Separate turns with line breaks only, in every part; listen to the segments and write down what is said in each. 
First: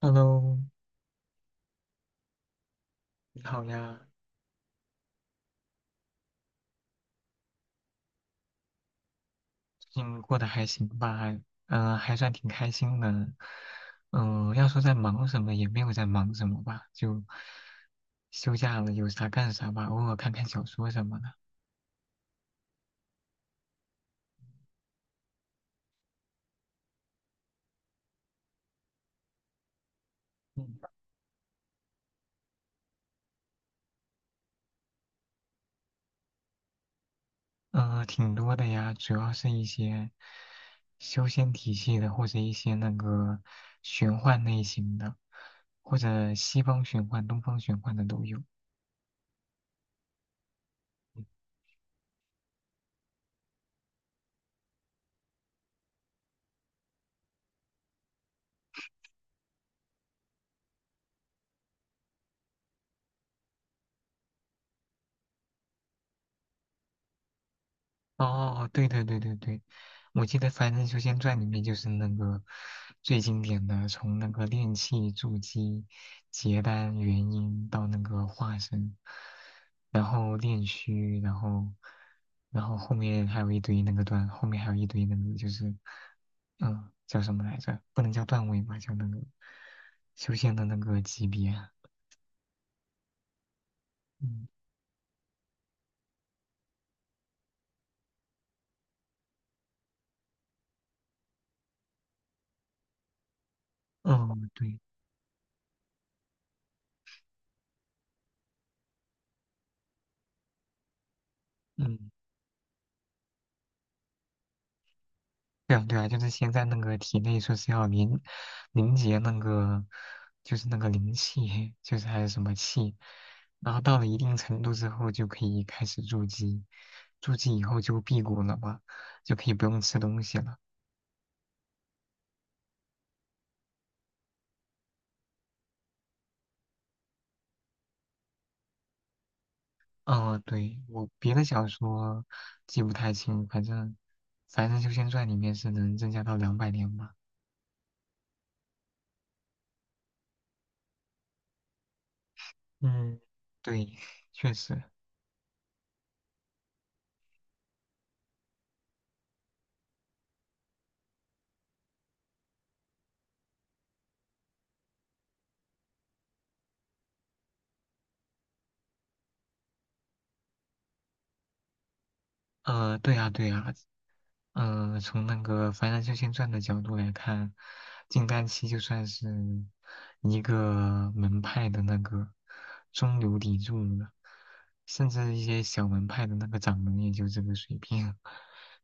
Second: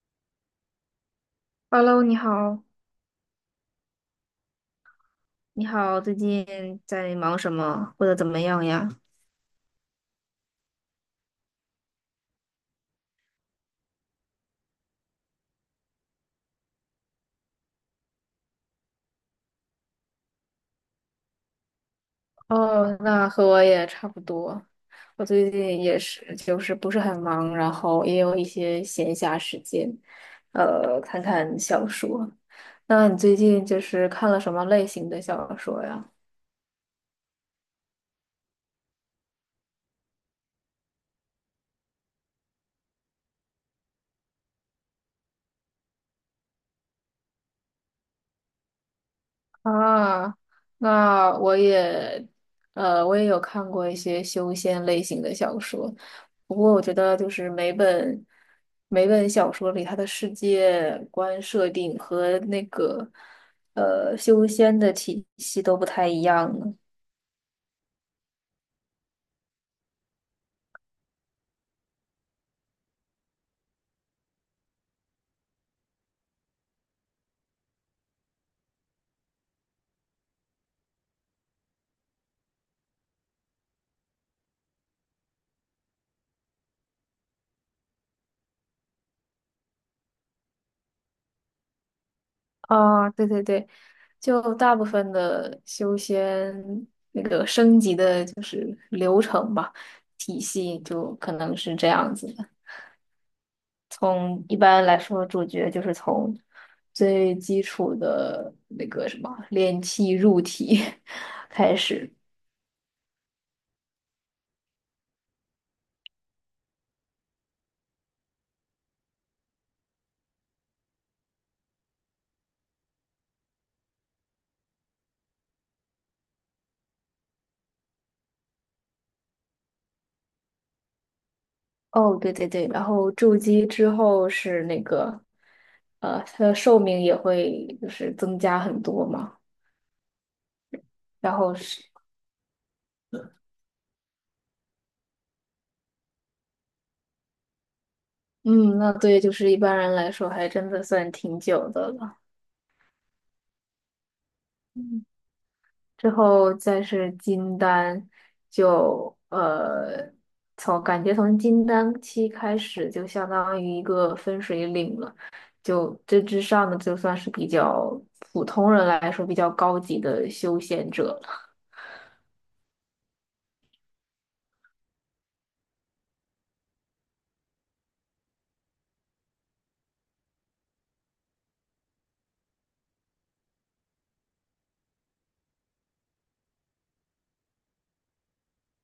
Hello，
Hello，你好，
你好呀，
你好，最近在忙什么或者怎么样呀？
最近过得还行吧？嗯，还算挺开心的。要说在忙什么，也没有在忙什么吧，就休假了，有啥干啥吧，偶尔看看小说什么的。
哦，那和我也差不多。我最近也是，就是不是很忙，然后也有一些闲暇时间，
嗯，
看看小说。那你最近就是看了什么类型的小说呀？
挺多的呀，主要是一些修仙体系的，或者一些那个玄幻类型的，或者西方玄幻、东方玄幻的都有。
啊，那我也，我也有看过一些修仙类型的小说，不过我觉得就是每本小说里它的世界观设定和那个修仙的体系都不太一样呢。
哦，对对对对对，我记得《凡人修仙传》里面就是那个最经典的，从那个炼气筑基、结丹元婴到那个化身，然后炼虚，然后后面还有一堆那个段，后面还有一堆那个就是叫什么来着？不能叫段位吧，叫那个修仙的那个级别啊。
啊，对对对，
嗯，
就大部分的修仙那个升级的就是流程吧，体系就可能是这样子的。
哦，
从一
对，
般来说，主角就是从最基础的那个什么练气入体 开
嗯。
始。
对啊，对啊，就是先在那个体内说是要凝结那个，就是那个灵气，就是还是什么气，然后到了一定程度之后就可以开始筑基，筑基以后就辟谷了嘛，就可以不用吃东西了。
哦，对对对，然后筑基之后是那个，它的寿命也会就是增加很多嘛。
嗯，对，我别
然
的
后
小
是，
说记不太清，反正《修仙传》里面是能增加到200年吧。
嗯，那对，就是一般人来说还真的算挺久的了。
嗯，对，确实。
嗯之后再是金丹，就从感觉从金丹期开始，就相当于一个分水岭了。就这之上的，就算是比较普通人来说比较高级的修仙者了。
对啊，对啊。嗯，从那个《凡人修仙传》的角度来看，金丹期就算是一个门派的那个中流砥柱了，甚至一些小门派的那个掌门也就这个水平，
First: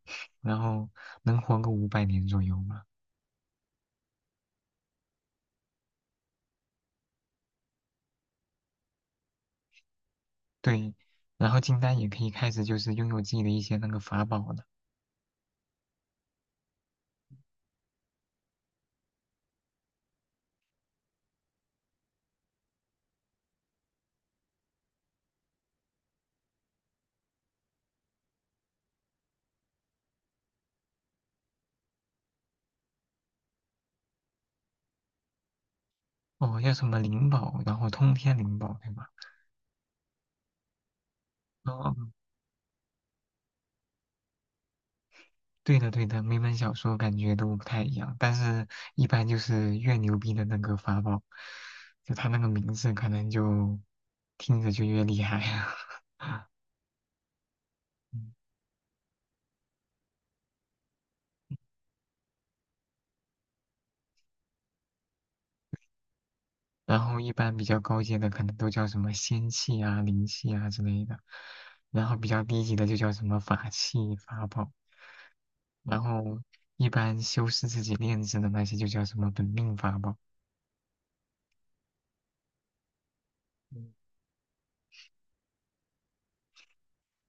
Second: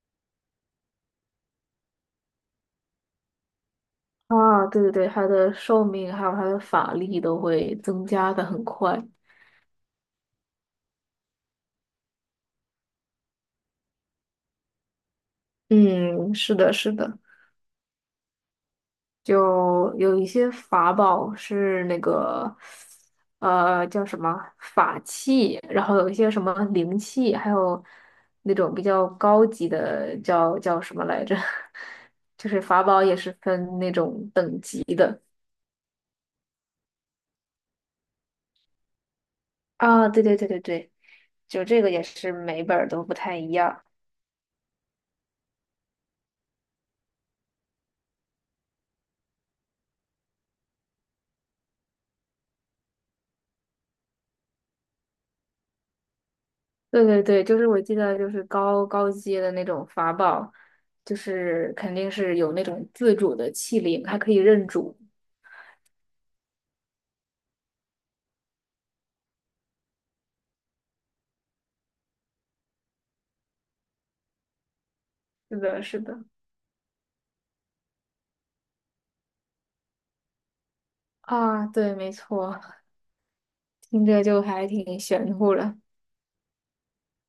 然后能活个500年左右嘛。
啊，对对对，他的寿命还有他的法力都会增加的很快。
对，然后金丹也可以开始就是拥有自己的一些那个法宝了，
嗯，是的，是的。就有一些法宝是那个，叫什么法器，然后有一些什么灵器，还有那种比较高级的叫什么来着？就是法宝也是分那种等级的。
哦，叫什么灵宝，然后通天灵宝，对吧？
啊，对对对对对，就这个
哦，
也是每本儿都不太一样。
对的，对的，每本小说感觉都不太一样，但是一般就是越牛逼的那个法宝，就他那个名字可能就听着就越厉害啊。
对对对，就是我记得就
嗯
是高阶的那种法宝，就是肯定是有那种自主的器灵，还可以认主。
然后一般比较高阶的可能都叫什么仙气啊、灵气啊之类的，然后比较低级的就叫什么法器、法宝，
是的，是
然
的。
后一般修饰自己炼制的那些就叫什么本命法宝。
啊，对，没错，听着就还挺玄乎的。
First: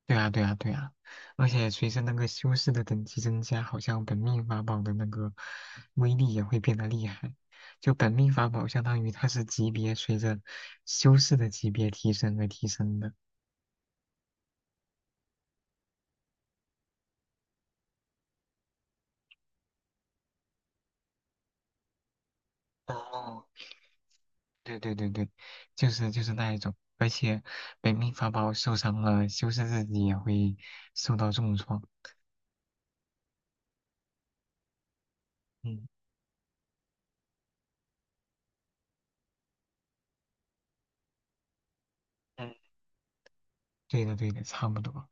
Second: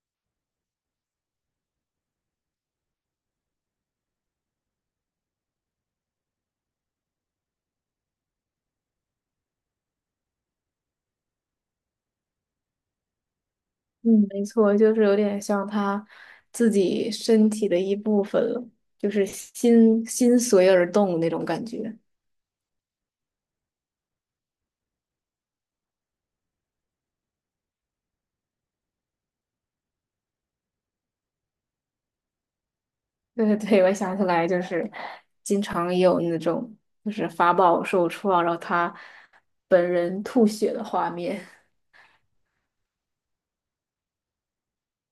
对啊，对啊，对啊，而且随着那个修士的等级增加，好像本命法宝的那个威力也会变得厉害。就本命法宝相当于它是级别随着修士的级别提升而提升的。
嗯，没错，就是有点像他自己身体的一部分了，就是心心随而动那种感觉。
哦，对对对对，就是那一种，而且本命法宝受伤了，修士自己也会受到重创。
对对对，我想起来，就是经
嗯
常也有那种就是法宝受创，然后他本人吐血的画面。
对的，对的，差不多。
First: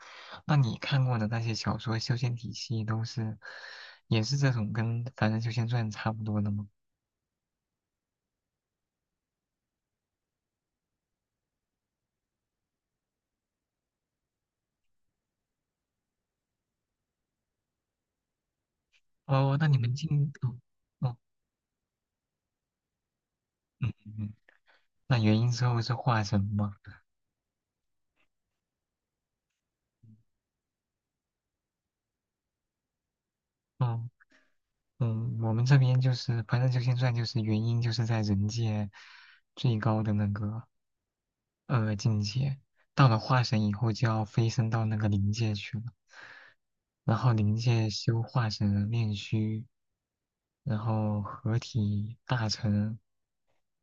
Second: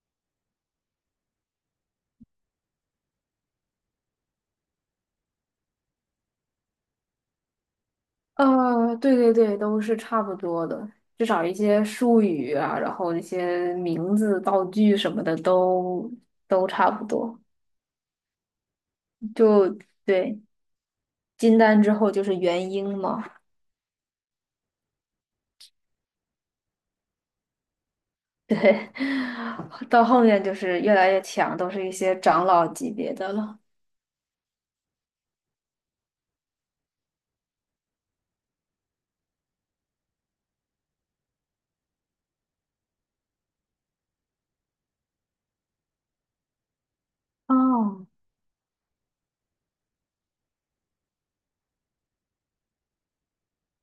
那你看过的那些小说修仙体系都是，也是这种跟《凡人修仙传》差不多的吗？
对对对，都是差不多的，至少一些术语啊，然后一些名字、道具什么的都差不多。
哦，那你
就
们进，
对，
哦，哦，
金丹之后就是元婴嘛。
嗯嗯嗯，那元婴之后是化神吗？
对，到后面就是越来越强，都是一些长老级别的了。
哦，嗯，我们这边就是《凡人修仙传》，就是元婴就是在人界最高的那个境界，到了化神以后就要飞升到那个灵界去了，然后灵界
哦，
修化神炼虚。然后合体大成，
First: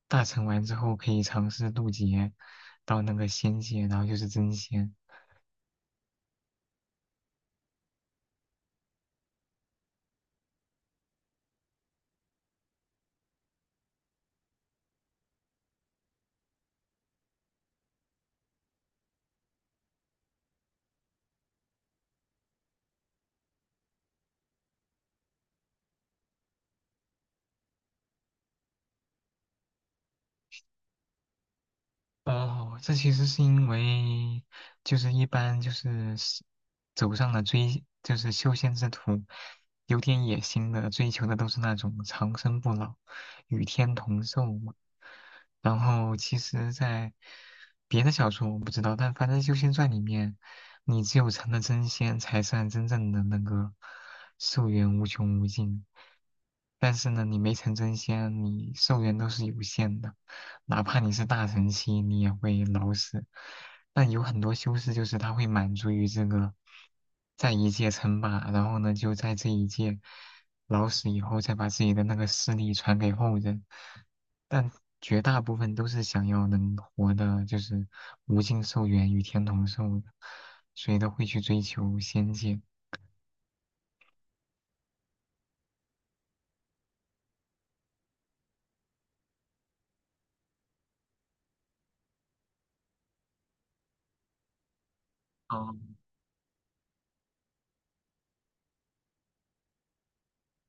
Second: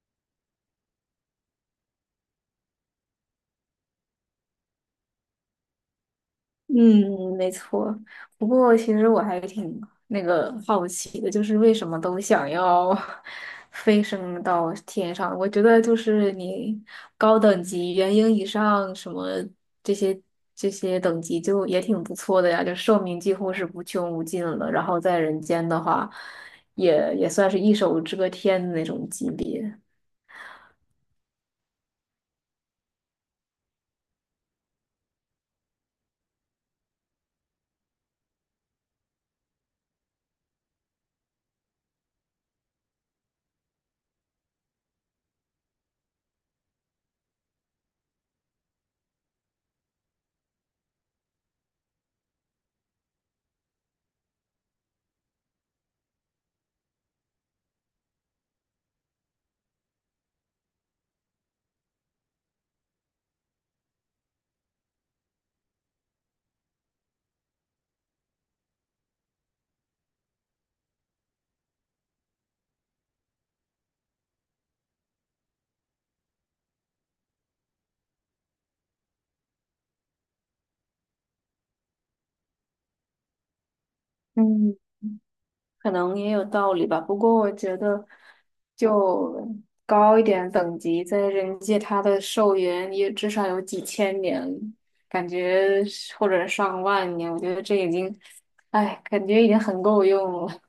大成完之后可以尝试渡劫到那个仙界，然后就是真仙。
嗯，没错。不过其实我还挺那个好奇的，就是为什么都想要 飞升到天上？我觉得就是你高等级元婴以上什么这些这些等级就也挺不错的呀，就寿命几乎是无穷无尽了。然后在人间的话，也算是一手遮天的那种级别。
哦，这其实是因为，就是一般就是是走上了追，就是修仙之途，有点野心的，追求的都是那种长生不老、与天同寿嘛。然后其实，在别的小说我不知道，但反正《修仙传》里面，你只有成了真仙，才算真正的那个寿元无穷无尽。但是呢，你没成真仙，你寿元都是有限的，哪怕你是大成期，你也会老死。但有很多修士就是他会满足于这个，在一界称霸，然后呢就在这一界老死以后，再把自己的那个势力传给后人。但绝大部分都是想要能活的，就是无尽寿元与天同寿的，所以都会去追求仙界。
嗯，可能也有道理吧。不过我觉得，就高一点等级，在人界它的寿元也至少有几千年，感
哦
觉是或者上万年，我觉得这已经，哎，感觉已经很够用了。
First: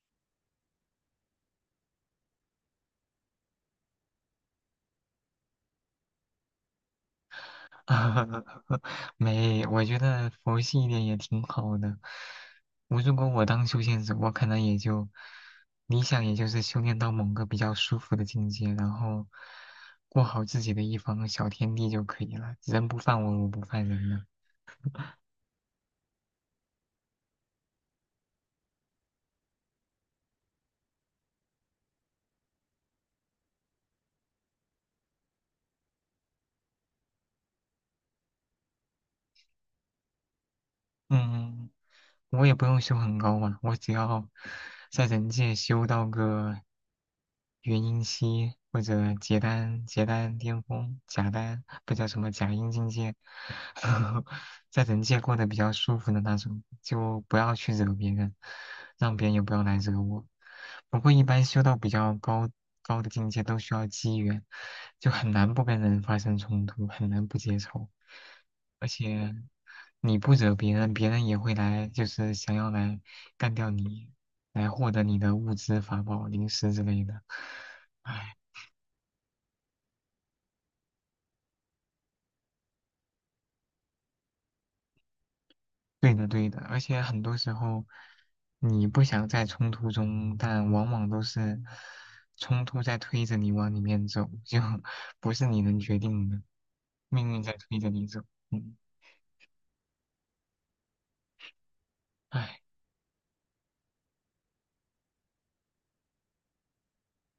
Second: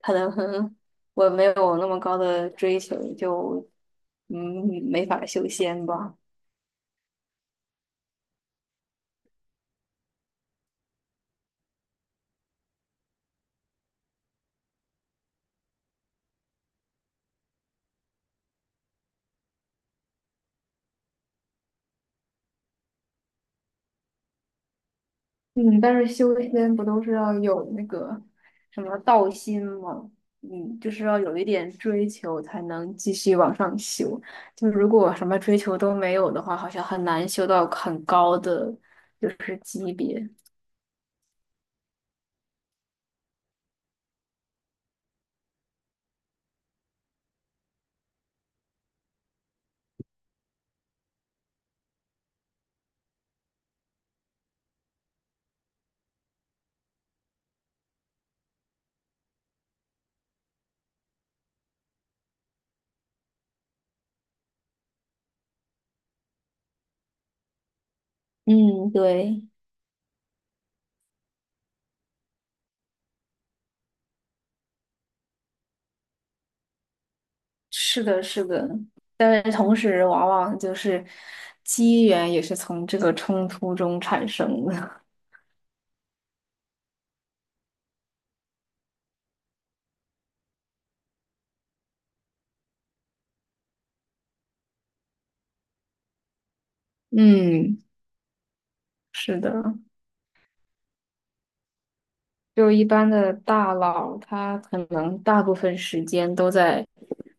可能我没有那么高的追求，就嗯没法修仙吧。
没，我觉得佛系一点也挺好的。我如果当修仙者，我可能也就理想，也就是修炼到某个比较舒服的境界，然后过好自己的一方小天地就可以了。人不犯我，我不犯人了。
嗯，但是修仙不都是要有那个什么道心吗？嗯，就是要有一点追求才能继续往上修。就如果什么追求都没有的话，好像很难修到很高的就是级别。
嗯，我也不用修很高嘛，我只要在人界修到个元婴期或者结丹结丹巅峰假丹，不叫什么假阴境界，在人界过得比较舒服的那种，就不要去惹别人，让别人也不要来惹我。不过一般修到比较高的境界都需要机缘，就很难不跟人发生冲突，很难不结仇。而
嗯，
且
对，
你不惹别人，别人也会来，就是想要来干掉你，来获得你的物资、法宝、零食之类的。
是的，
唉，
是的。但是同时，往往就是机缘也是从这个冲突中产生的。
对的对的，而且很多时候你不想在冲突中，但往往都是冲突在推着你往里面走，就 不是你能决定的，命运在推
嗯，
着你走。嗯，
是的。
唉。
就一般的大佬，他可能大部分时间都在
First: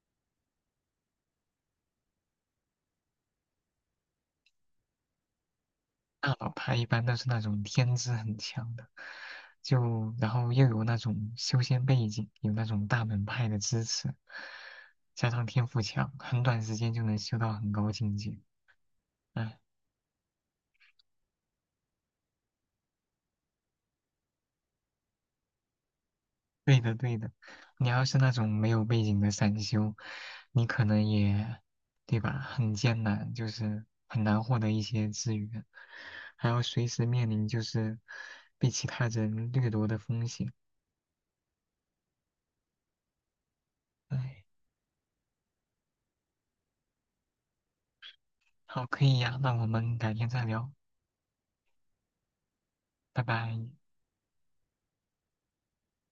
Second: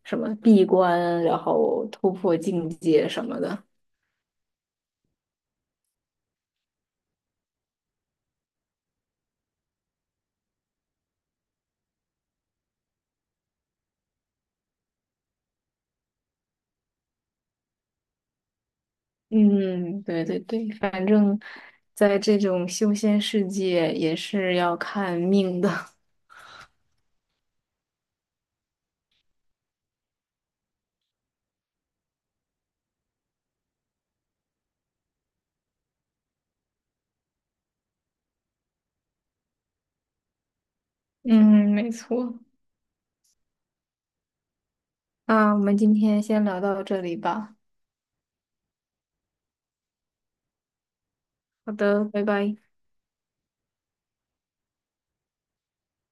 什么闭关，然后突破境界什么的。
大佬派一般都是那种天资很强的，就然后又有那种修仙背景，有那种大门派的支持，加上天赋强，很短时间就能修到很高境界。哎，
嗯，对对对，反正在这种修仙世界也是要看命的。
对的对的，你要是那种没有背景的散修，你可能也，对吧？很艰难，就是很难获得一些资源，还要随时面临就是被其他人掠夺的风险。
嗯，没错。
哎，
那我们今天先聊到这里吧。
好，可以呀，那我们改天再聊。
好的，拜拜。
拜拜。